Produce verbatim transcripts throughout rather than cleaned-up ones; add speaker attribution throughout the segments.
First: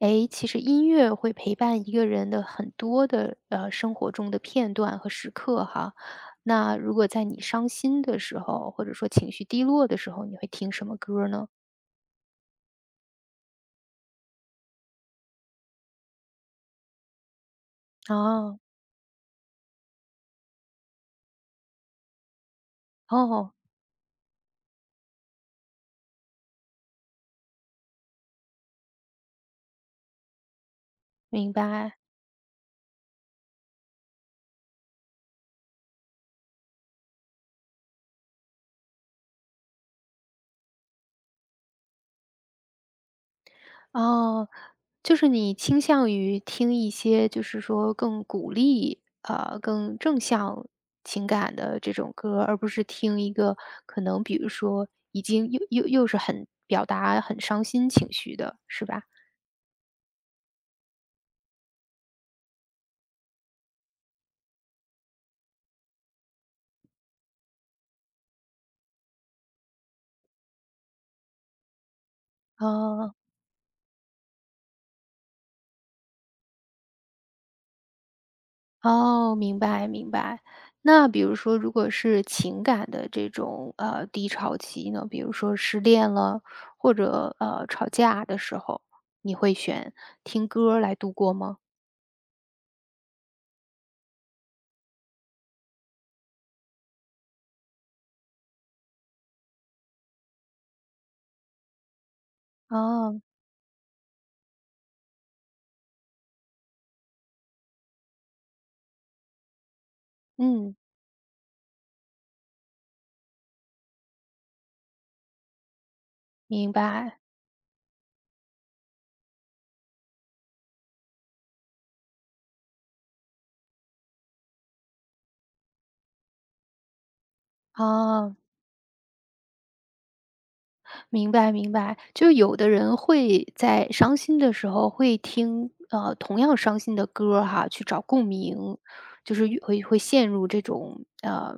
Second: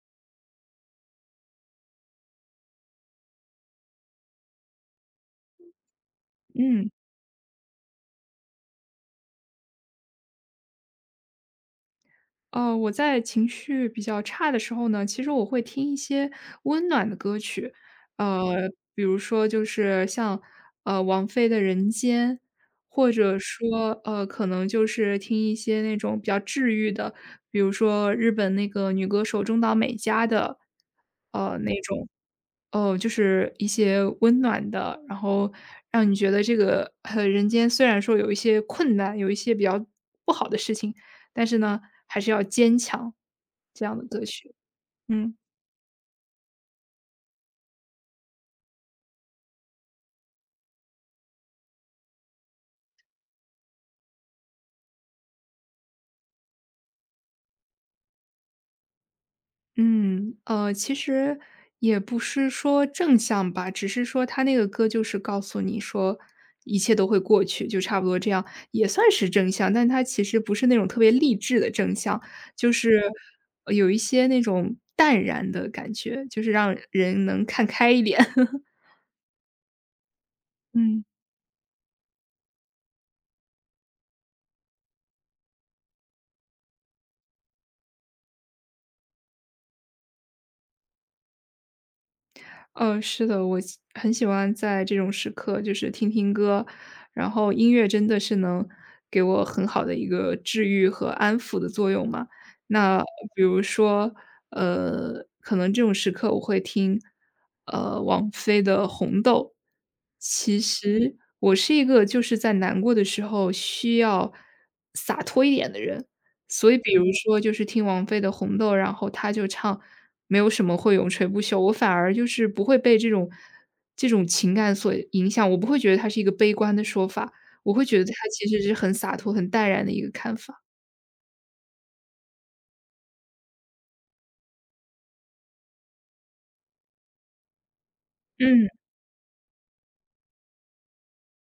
Speaker 1: 诶，其实音乐会陪伴一个人的很多的呃生活中的片段和时刻哈。那
Speaker 2: 嗯，
Speaker 1: 如果在你伤心的时候，或者说情绪低落的时候，你会听什么歌儿呢？
Speaker 2: 呃，我在情绪比较差的时候呢，其实我会听一些温暖的歌曲，
Speaker 1: 哦。
Speaker 2: 呃，比如说就是像呃王菲的《人间》，或者
Speaker 1: 哦，
Speaker 2: 说呃可能就是听一些那种比较治愈的，比如说日本那个女歌手中岛美嘉的，
Speaker 1: 明
Speaker 2: 呃那
Speaker 1: 白。
Speaker 2: 种，哦、就是一些温暖的，然后让你觉得这个呃人间虽然说有一些困难，有一些比较不好的事情。但是呢，还是要坚强，这样的歌
Speaker 1: 哦，
Speaker 2: 曲。
Speaker 1: 就是
Speaker 2: 嗯。
Speaker 1: 你倾向于听一些就是说更鼓励，呃，更正向情感的这种歌儿，而不是听一个可能比如说已经又又又是很表达很伤心情绪的，是吧？
Speaker 2: 嗯，呃，其实也不是说正向吧，只是说他那个歌就是告诉你说一切都会过去，就差不多这样，也算是正向，但它其实不是那种特别励志的正向，就是
Speaker 1: 哦。
Speaker 2: 呃有一些那种淡然的感觉，就是让人能看开一点。
Speaker 1: 哦，明白明白。
Speaker 2: 嗯。
Speaker 1: 那比如说，如果是情感的这种呃低潮期呢，比如说失恋了，或者呃吵架的时候，你会选听歌儿来度过吗？
Speaker 2: 呃，是的，我喜很喜欢在这种时刻就是听听歌，然后音乐真的是能给我很好的一个治愈和安抚的作用嘛。那
Speaker 1: 哦。
Speaker 2: 比如说，呃，可能这种时刻我会听，呃，王菲的《红豆》。其
Speaker 1: 嗯，
Speaker 2: 实我是一个就是在难过的时候需要洒脱一点的人，所
Speaker 1: 明
Speaker 2: 以比如
Speaker 1: 白，
Speaker 2: 说就是听王菲的《红豆》，然后她就唱“没有什么会永垂不朽”，我反而就是不会被这种这种情感所影响，我不会觉得它是一个悲观的说法，我会觉得它
Speaker 1: 哦。
Speaker 2: 其实是很洒脱、很淡然的一个看法。
Speaker 1: 明白明白，就有的人会在伤心的时候会听，呃，同样伤心的歌儿哈，去找共
Speaker 2: 嗯，
Speaker 1: 鸣，就是越会会陷入这种，呃，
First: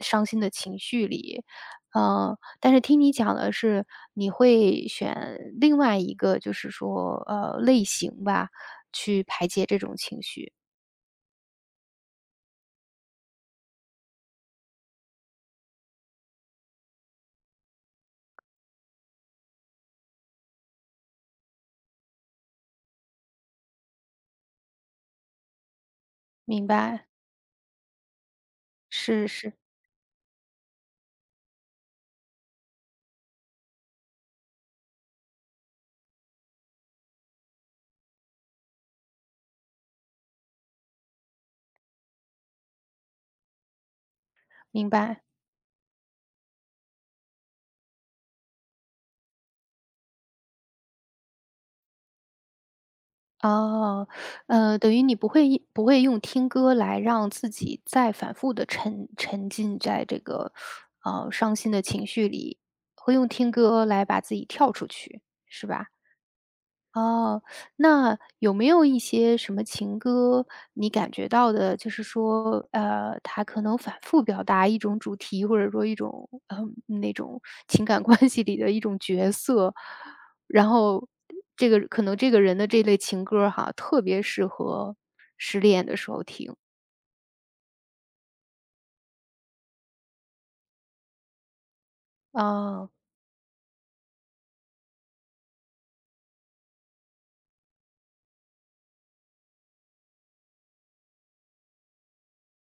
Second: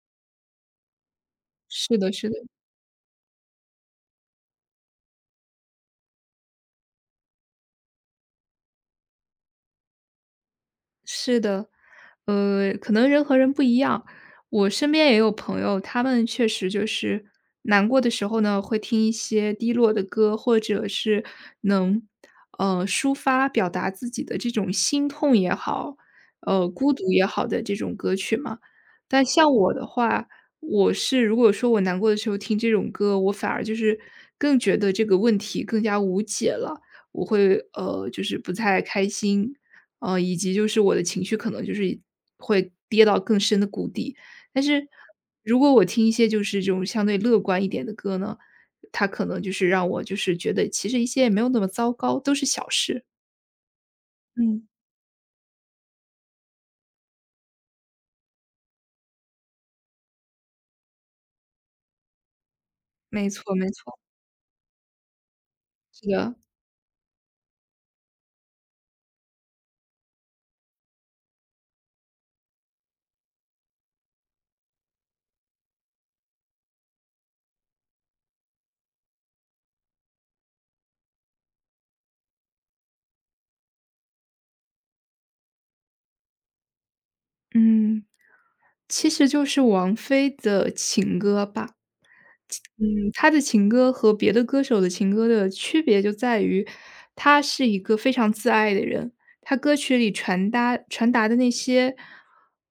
Speaker 1: 伤心的情绪里。
Speaker 2: 是的是的。
Speaker 1: 呃，但是听你讲的是，你会选另外一个就是说，呃，类型吧，去排解这种情绪，
Speaker 2: 是的，呃，可能人和人不一样。我身边也有朋友，他们确实就是难过的时候呢，会听一些低落的歌，或者是能，呃，抒发表达自己的这种心痛也好，
Speaker 1: 明
Speaker 2: 呃，孤
Speaker 1: 白，
Speaker 2: 独也好的这种歌曲嘛。但
Speaker 1: 是
Speaker 2: 像
Speaker 1: 是，
Speaker 2: 我的话，我是如果说我难过的时候听这种歌，我反而就是更觉得这个问题更加无解了。我会呃，就是不太开心，呃，以及就是我的情绪可能就是会跌到更深的谷底。但是
Speaker 1: 明白。
Speaker 2: 如果我听一些就是这种相对乐观一点的歌呢，它可能就是让我就是觉得其实一切也没有那么糟糕，都是小事。
Speaker 1: 哦，
Speaker 2: 嗯。
Speaker 1: 呃，等于你不会一不会用听歌来让自己再反复的沉沉浸在这个，呃，伤心的情绪里，会用
Speaker 2: 没
Speaker 1: 听
Speaker 2: 错没
Speaker 1: 歌
Speaker 2: 错，
Speaker 1: 来把自己跳出去，是吧？
Speaker 2: 是的，
Speaker 1: 哦。那有没有一些什么情歌，你感觉到的，就是说，呃，他可能反复表达一种主题，或者说一种，嗯，那种情感关系里的一种角色，然后这个可能这个人的这类情歌儿哈，特别适合失恋的时候听。
Speaker 2: 嗯，其实就是王菲的情歌吧。
Speaker 1: 哦，
Speaker 2: 嗯，他的情歌和别的歌手的情歌的区别就在于，他是一个非常自爱的人，他歌曲里传达传达的那些，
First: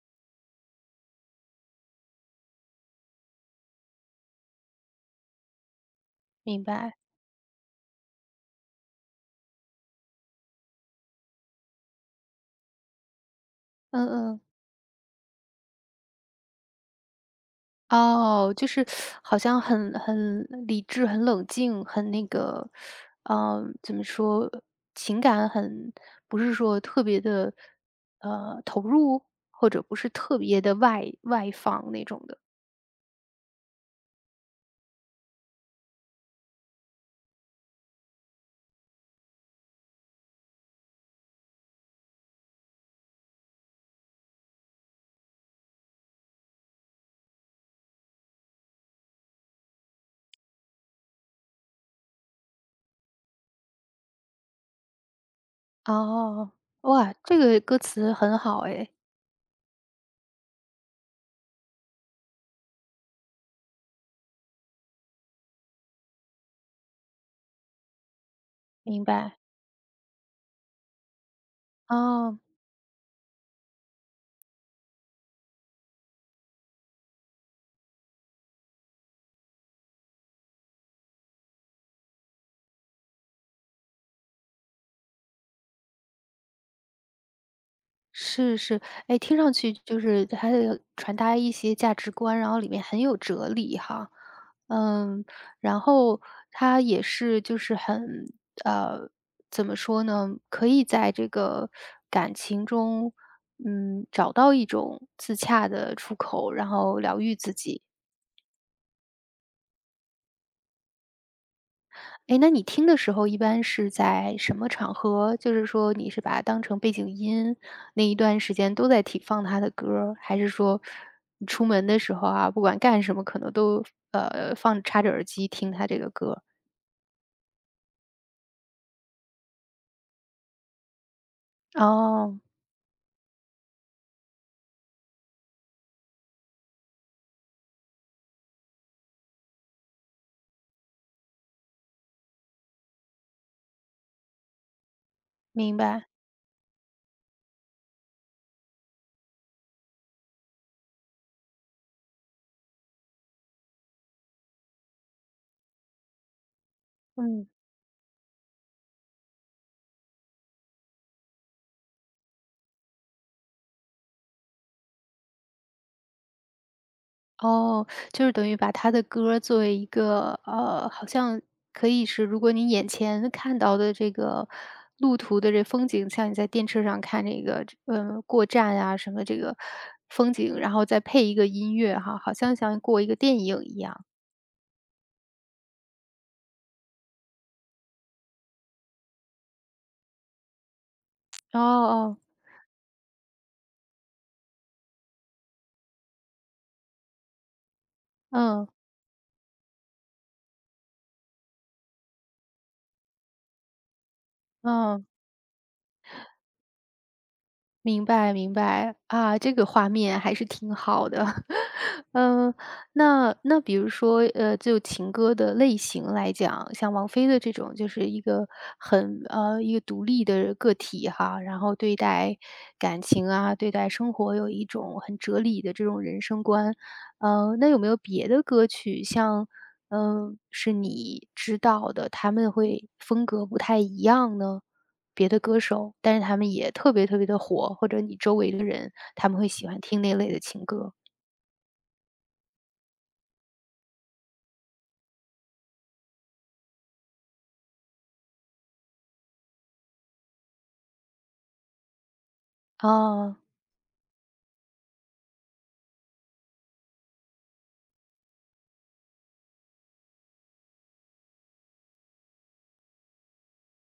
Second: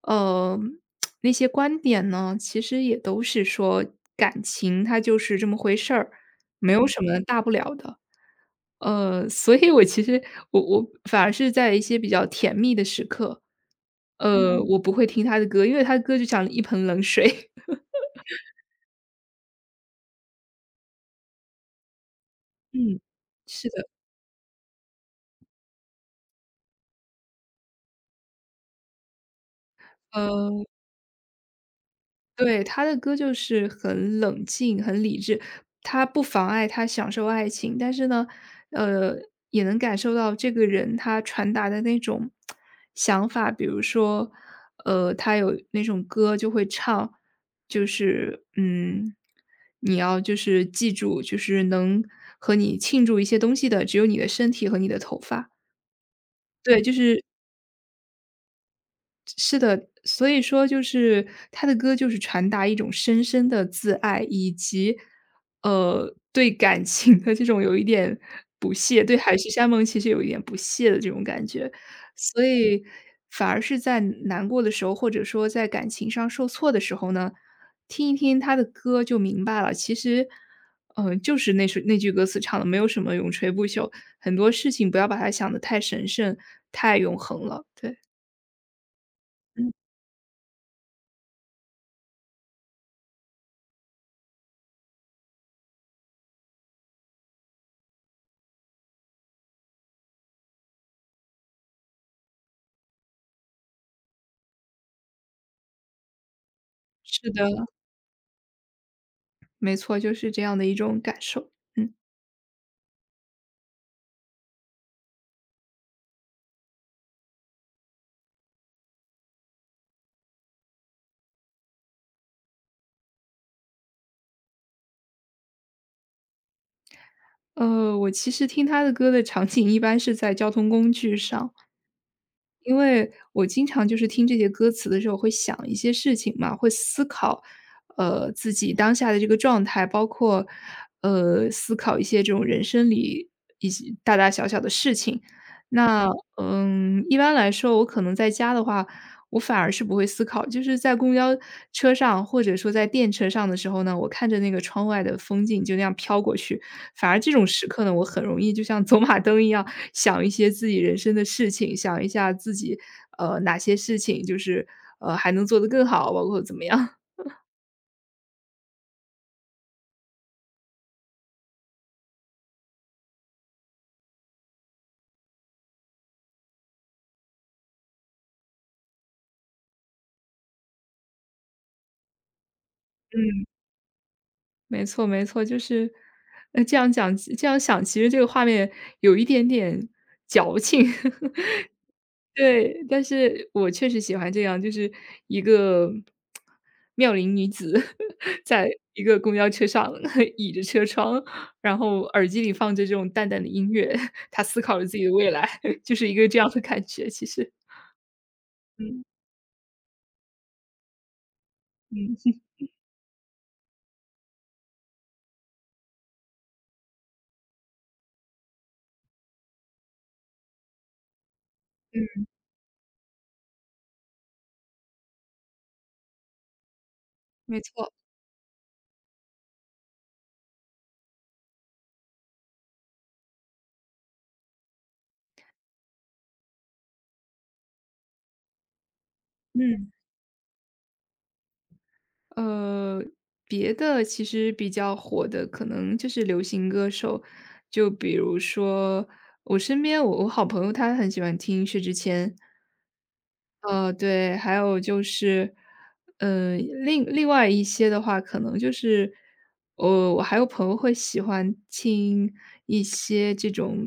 Speaker 2: 呃，那些观点呢，其实也都是说感情它就是这么回事儿，
Speaker 1: 明
Speaker 2: 没有
Speaker 1: 白，
Speaker 2: 什么大不了的。呃，所以我其实我我反而是在一些比较甜蜜的时刻，
Speaker 1: 嗯嗯。
Speaker 2: 呃，嗯我不会听他的歌，因为他的歌就像一盆冷水。
Speaker 1: 哦，就是好像很很理智、很冷静、很那个，
Speaker 2: 嗯，是
Speaker 1: 嗯，
Speaker 2: 的，
Speaker 1: 怎么说，情感很不是说特别的，呃，投入，或者 不是特别
Speaker 2: 呃
Speaker 1: 的外外放那种的。
Speaker 2: 对，他的歌就是很冷静、很理智，他不妨碍他享受爱情，但是呢，呃，也能感受到这个人他传达的那种想法。比如说，呃，他有那种歌就会唱，就是嗯，你要就是记住，就是能和你庆祝一些东西的，只有你的身体和你的头发。
Speaker 1: 哦。
Speaker 2: 对，就
Speaker 1: 哇，
Speaker 2: 是
Speaker 1: 这个歌词很好哎，
Speaker 2: 是的，所以说就是他的歌就是传达一种深深的自爱，以及，呃，对感情的这种有一点不屑，
Speaker 1: 明
Speaker 2: 对海
Speaker 1: 白，
Speaker 2: 誓山盟其实有一点不屑的这种感觉。
Speaker 1: 哦。
Speaker 2: 所以反而是在难过的时候，或者说在感情上受挫的时候呢，听一听他的歌就明白了，其实，嗯，就是那首那句歌词唱的没有什么永垂不朽，很多事情不要把它想得太神圣、太永恒了，对。
Speaker 1: 是是，哎，听上
Speaker 2: 嗯，
Speaker 1: 去就是它的传达一些价值观，然后里面很有哲理哈。嗯，然后它也是就是很呃，怎么说呢？可以在这个感情中，嗯，找到一种自洽的出口，然后疗
Speaker 2: 是
Speaker 1: 愈
Speaker 2: 的。
Speaker 1: 自己。
Speaker 2: 没错，就是这样的一种感受。嗯，
Speaker 1: 哎，那你听的时候一般是在什么场合？就是说你是把它当成背景音，那一段时间都在听放他的歌儿，还是说你出门的时候啊，不管干什么可能都，呃，放插着耳机听他这个歌儿？
Speaker 2: 呃，我其实听他的歌的场景一般是在交通工具上。
Speaker 1: 哦，
Speaker 2: 因为我经常就是听这些歌词的时候会想一些事情嘛，会思考，呃，自己当下的这个状态，包括，呃，思考一些这种人生里一些大大小小的事情。
Speaker 1: 明白，
Speaker 2: 那，嗯，一般来说我可能在家的话，我反而是不会思考，就是在公交车上或者说在电车上的时候呢，我看着那个窗外的风景就那样飘过去，反而这种
Speaker 1: 嗯。
Speaker 2: 时刻呢，我很容易就像走马灯一样想一些自己人生的事情，想一下自己，呃，哪些事情就是呃还能做得更好，包括怎么样。
Speaker 1: 哦，就是等于把他的歌作为一个，呃，好像可以是如果你眼前看到的这个路途的这风景，像你在电车上看这个，呃，过站啊什么这个风景，然后再配一个音乐哈，好像像过一个电影一样。
Speaker 2: 没错，没错，就是，呃，这样讲，这样想，其实这个画面有一点点矫情。
Speaker 1: 哦哦，
Speaker 2: 对，但是我确实喜欢这样，就是一个妙龄女子
Speaker 1: 嗯，
Speaker 2: 在一个公交车上 倚着车窗，然后耳机里放着这种淡淡的音乐，她思考着自
Speaker 1: 嗯。
Speaker 2: 己的未来，就是一个这样的感觉，其实。
Speaker 1: 明白明白，
Speaker 2: 嗯，
Speaker 1: 啊，这个画面还是挺好的。
Speaker 2: 嗯，
Speaker 1: 嗯，那那比如说，呃，就情歌的类型来讲，像王菲的这种，就是一个很呃，一个独立的个体哈，然后对待感情啊，对待生活有一种很哲理的这种人生观。呃，
Speaker 2: 没
Speaker 1: 那有没
Speaker 2: 错，
Speaker 1: 有别的歌曲，像嗯，呃是你知道的，他们会风格不太一样呢？别的歌手，但是他们也特别特别的火，或者你周围的人，他们会喜欢
Speaker 2: 嗯，
Speaker 1: 听那类的情歌。
Speaker 2: 呃，别的其实比较火的可能就是流行歌手，就比如说我身边我我好朋友他很喜欢听薛之谦，
Speaker 1: 哦，
Speaker 2: 呃，对，还有就是，呃，另另外一些的话，可能就是，呃，我还有朋友会喜欢听一些这种，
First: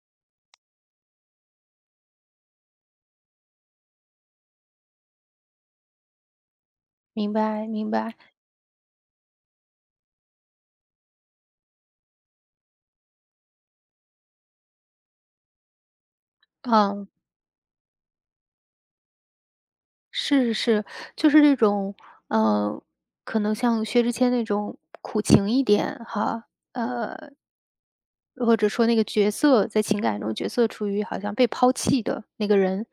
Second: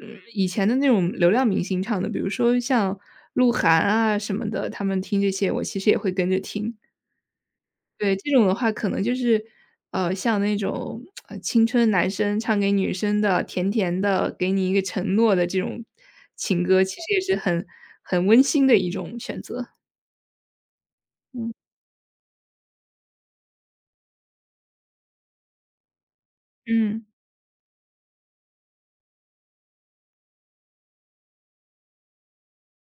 Speaker 2: 嗯，以前的那种流量明星唱的，比如说像鹿晗啊什么的，他们听这些，我其实也会跟着听。
Speaker 1: 明白明白，
Speaker 2: 对，这种的话可能就是，呃，像那种呃青春男生唱给女生的，甜甜的，给你一个承诺的这种情歌，其
Speaker 1: 嗯，
Speaker 2: 实也是很很温馨的一种选择。
Speaker 1: 是是是就是这
Speaker 2: 嗯
Speaker 1: 种，嗯，可能像薛之谦那种苦情一点哈，
Speaker 2: 嗯
Speaker 1: 呃，或者说那个角色在情感中角色处于好像被抛弃的那个人，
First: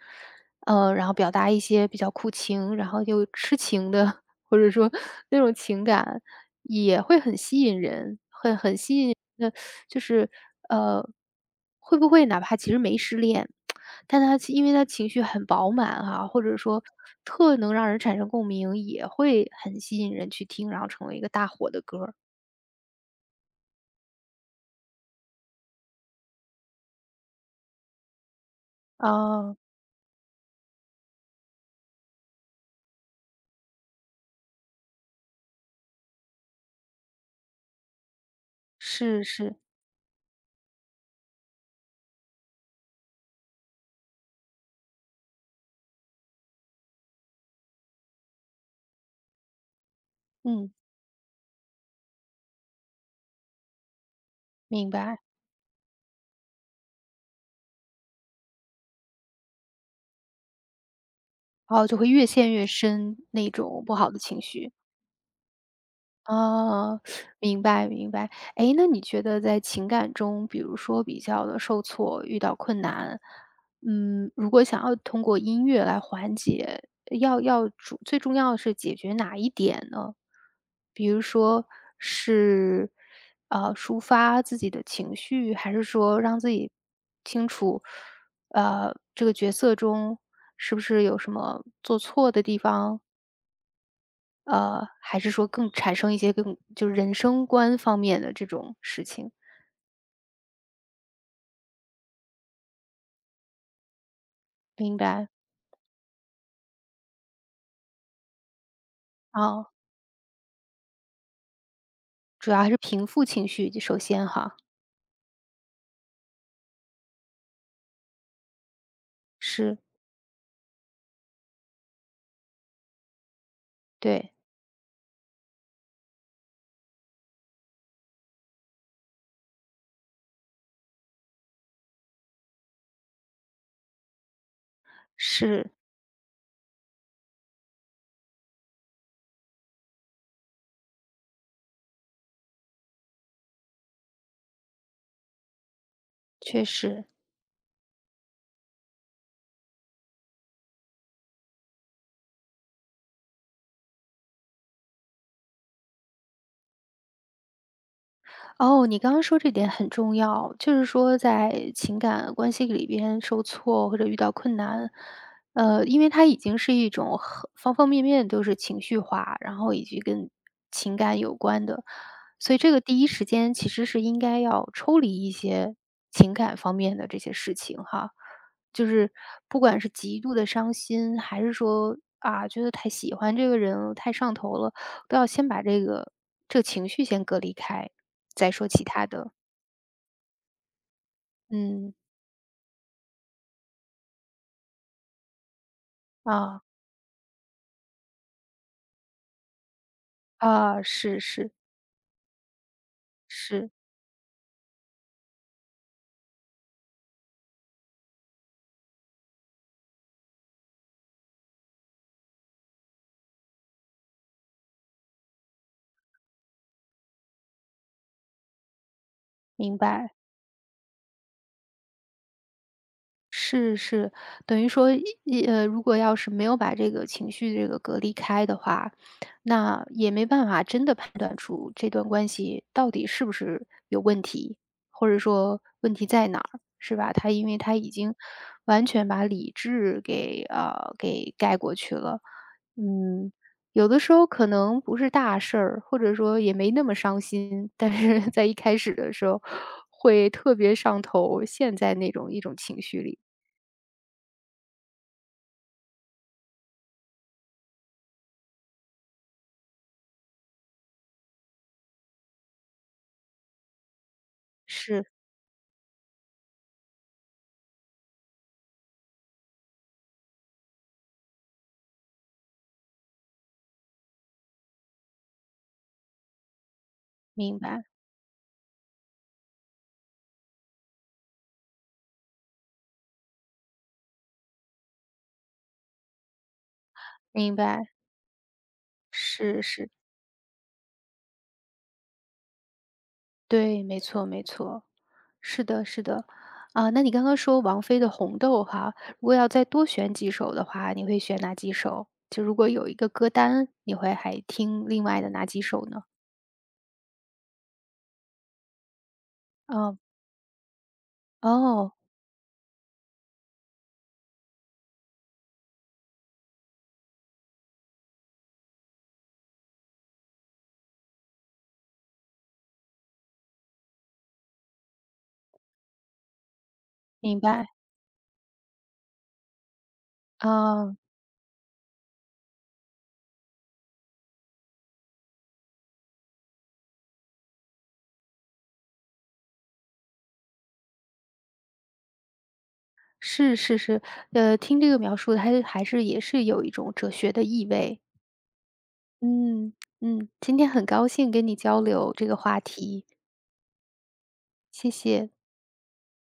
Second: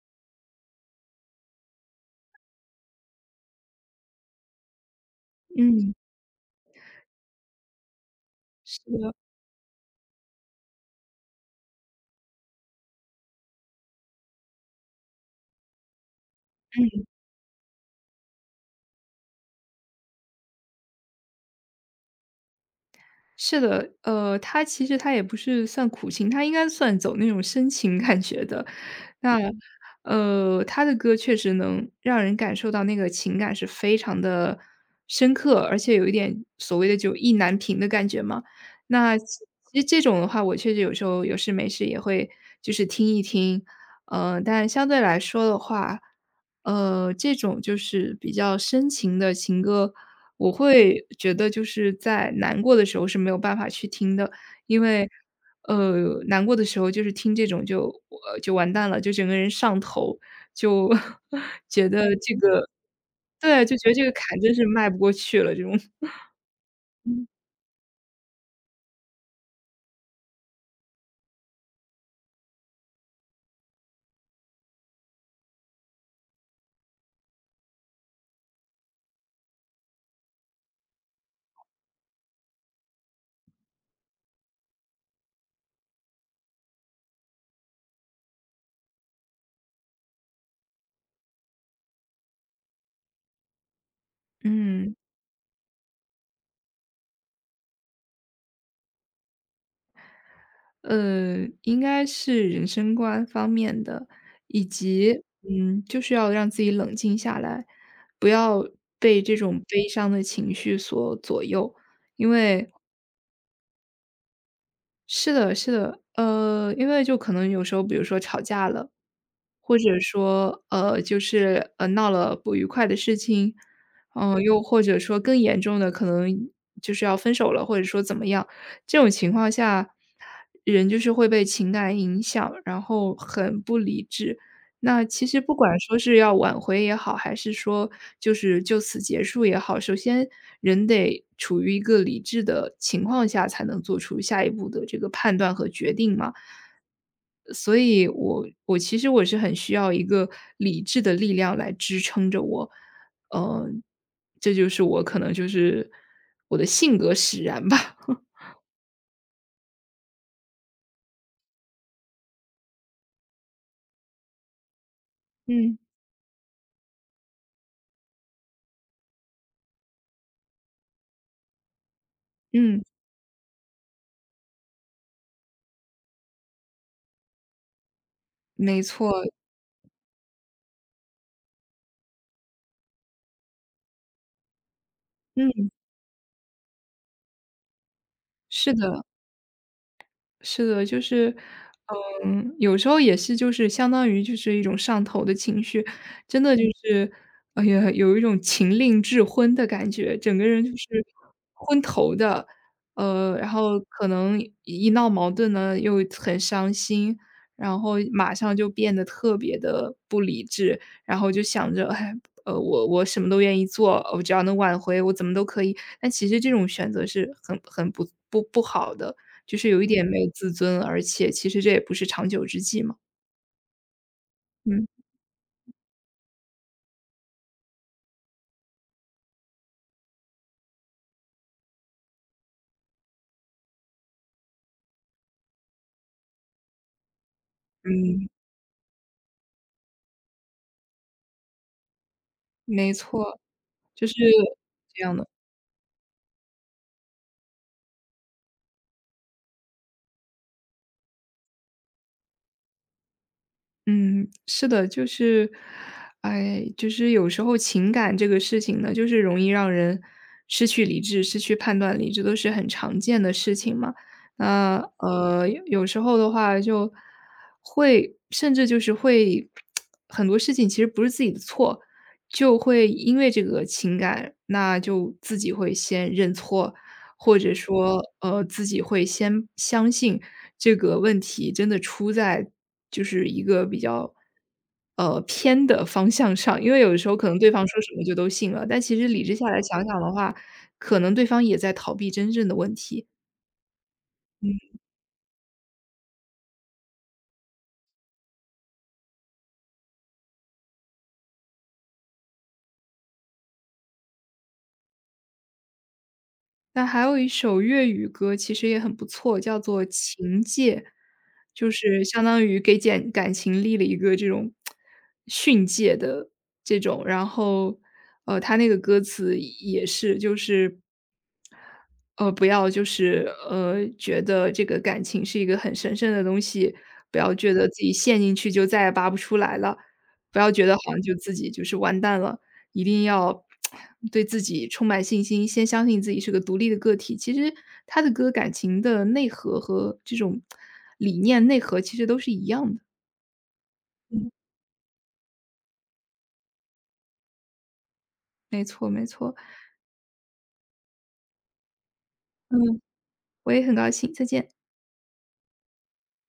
Speaker 1: 呃，然后表达一些比较苦情，然后又痴情的，或者说 那种情
Speaker 2: 嗯，
Speaker 1: 感也会很吸引人。
Speaker 2: 是的，
Speaker 1: 那就是，呃，会不会哪怕其实没失恋，但他其因为他情绪很饱满哈，或者说特能让人产生共鸣，也会很吸引人去听，然后成为一个大火的歌儿。
Speaker 2: 是的，呃，他其实他也不是算苦情，他应该算走那种深情感觉的。那
Speaker 1: 哦，
Speaker 2: 呃，他的歌确实能让人感受到那个情感是非常的深刻，而且有一点所谓的就意难平的感觉嘛。那
Speaker 1: 是
Speaker 2: 其
Speaker 1: 是，
Speaker 2: 其实这种的话，我确实有时候有事没事也会就是听一听，呃，但相对来说的话，呃，这种就是比较深情的情歌，我
Speaker 1: 嗯，
Speaker 2: 会觉得就是在难过的时候是没有办法去听的，因
Speaker 1: 明
Speaker 2: 为，
Speaker 1: 白。
Speaker 2: 呃，难过的时候就是听这种就呃，就完蛋了，就整个人上头，就
Speaker 1: 然后
Speaker 2: 觉
Speaker 1: 就会
Speaker 2: 得
Speaker 1: 越
Speaker 2: 这
Speaker 1: 陷越
Speaker 2: 个，
Speaker 1: 深那
Speaker 2: 对，就
Speaker 1: 种
Speaker 2: 觉得
Speaker 1: 不
Speaker 2: 这
Speaker 1: 好
Speaker 2: 个
Speaker 1: 的
Speaker 2: 坎
Speaker 1: 情
Speaker 2: 真是
Speaker 1: 绪。
Speaker 2: 迈不过去了，这种，
Speaker 1: 哦，明白明白。哎，那你觉得在情感中，比如说比较的受挫，遇到困难，嗯，如果想要通过音乐来缓解，呃要要主最重要的是解决哪一点呢？比如说是，呃，抒发自己的情绪，还是说让自己清楚，呃，这个角色中是不是有什么做错的地方？呃，
Speaker 2: 嗯。
Speaker 1: 还是说更产生一些更就是人生观方面的这种事情。
Speaker 2: 呃，应该是人生观方面的，以
Speaker 1: 明
Speaker 2: 及，
Speaker 1: 白，
Speaker 2: 嗯，就是要让自己冷静下来，不要被这种
Speaker 1: 啊？
Speaker 2: 悲伤的情绪所左右。因
Speaker 1: 主要还
Speaker 2: 为
Speaker 1: 是平复情绪，首先哈，
Speaker 2: 是的，是的，呃，因为就可能有时候比如说吵架了，
Speaker 1: 是，
Speaker 2: 或者说，呃，就是，呃，闹了不愉快的事情，
Speaker 1: 对，
Speaker 2: 嗯，又或者说更严重的，可能就是要分手了，或者说怎么样，这种情况下，人就是会被情感影响，然后很不理智。那其实不
Speaker 1: 是，
Speaker 2: 管说是要挽回也好，还是说就是就此结束也好，首先人得处于一个理智的情况下，才能做出下一步的这个判断和决定嘛。
Speaker 1: 确实。
Speaker 2: 所以我我其实我是很需要一个理智的力量来支撑着我，呃，这就是我可能就是我的性格使然吧。
Speaker 1: 哦，你刚刚说这点很重要，就是说在情感关系里边受挫或者遇到困难，
Speaker 2: 嗯
Speaker 1: 呃，因为它已经是一种很方方面面都是情绪化，然后以及跟情感有关的，所以这个
Speaker 2: 嗯，
Speaker 1: 第一时间其实是应该要抽离一些情感方面的这些事情哈，
Speaker 2: 没
Speaker 1: 就是
Speaker 2: 错，
Speaker 1: 不管是极度的伤心，还是说啊觉得太喜欢这个人了，太上头了。都要先把
Speaker 2: 嗯，
Speaker 1: 这个这个情绪先隔离开，再说
Speaker 2: 是
Speaker 1: 其
Speaker 2: 的。
Speaker 1: 他的。
Speaker 2: 是的，就是，
Speaker 1: 嗯，
Speaker 2: 嗯，有时候也是就是相当于就是一种上头的情绪，真的
Speaker 1: 啊，
Speaker 2: 就嗯是，哎呀，有一种情令智昏的感觉，整个人就
Speaker 1: 啊，
Speaker 2: 是
Speaker 1: 是是
Speaker 2: 昏头的。呃，然
Speaker 1: 是，
Speaker 2: 后可能一一闹矛盾呢，又很伤心，然后马上就变得特别的不理智，然后就想着，哎，呃，我我什么都愿意做，我只要能挽回，我怎么都可以。但其实这种选择是很很不不不好的。就是
Speaker 1: 明
Speaker 2: 有一点
Speaker 1: 白。
Speaker 2: 没有自尊，而且其实这也不是长久之计嘛。
Speaker 1: 是是，等于
Speaker 2: 嗯，
Speaker 1: 说一呃，如果要是没有把这个情绪这个隔离开的话，那也没办法真的判断出这段关系到底是不是有问题，或者说问题在哪儿，是吧？他因为他已经
Speaker 2: 嗯，
Speaker 1: 完全把理智给呃给盖过去了，
Speaker 2: 没
Speaker 1: 嗯，
Speaker 2: 错，
Speaker 1: 有的
Speaker 2: 就
Speaker 1: 时
Speaker 2: 是
Speaker 1: 候可能不
Speaker 2: 这
Speaker 1: 是
Speaker 2: 样的。
Speaker 1: 大事儿，或者说也没那么伤心，但是在一开始的时候会特别上头，陷在那种一种情绪里。
Speaker 2: 嗯，是的，就是，哎，就是有时候情感这个事情呢，就是容易让人失去理智、失去判断力，这都是很常见的事情嘛。那
Speaker 1: 是，
Speaker 2: 呃，有有时候的话，就会甚至就是会很多事情其实不是自己的错，就会因为这个情感，那就自己会先认错，或者
Speaker 1: 明白，
Speaker 2: 说呃自己会先相信。这个问题真的出在就是一个比较，呃，偏的方向上。因为有的时候可能对
Speaker 1: 明
Speaker 2: 方说
Speaker 1: 白，
Speaker 2: 什么就都信了，但其实理智下来
Speaker 1: 是
Speaker 2: 想
Speaker 1: 是，
Speaker 2: 想的话，可能对方也在逃避真正的问题。
Speaker 1: 对，没错没错，是的，是的。啊，那你刚刚说王菲的《红豆》哈，如果要再多选几首的话，你会选哪几首？就如果有一个歌单，你会还听另外的哪几首呢？
Speaker 2: 那还有一首粤语歌其实也很不错，叫做
Speaker 1: 嗯，
Speaker 2: 《情戒》，就
Speaker 1: 哦，
Speaker 2: 是相当于给简感情立了一个这种训诫的这种。然后，呃，他那个歌词也是，就是呃，不要就是呃，觉得这个感情是一个很神圣的东西，不要
Speaker 1: 明
Speaker 2: 觉
Speaker 1: 白，
Speaker 2: 得自己陷进去就再也拔不出来了，不要觉得好
Speaker 1: 啊。
Speaker 2: 像就自己就是完蛋了，一定要对自己充满信心，先相信自己是个独立的个体。其实他的歌感情的内核和这种理念内核其实都是一样的。
Speaker 1: 是是是，
Speaker 2: 嗯
Speaker 1: 呃，听这个描述，它还是也是有一种哲学的意味。嗯嗯，今天很高兴跟你交流这个话
Speaker 2: 嗯
Speaker 1: 题，
Speaker 2: 我也很高兴，再见。
Speaker 1: 谢谢。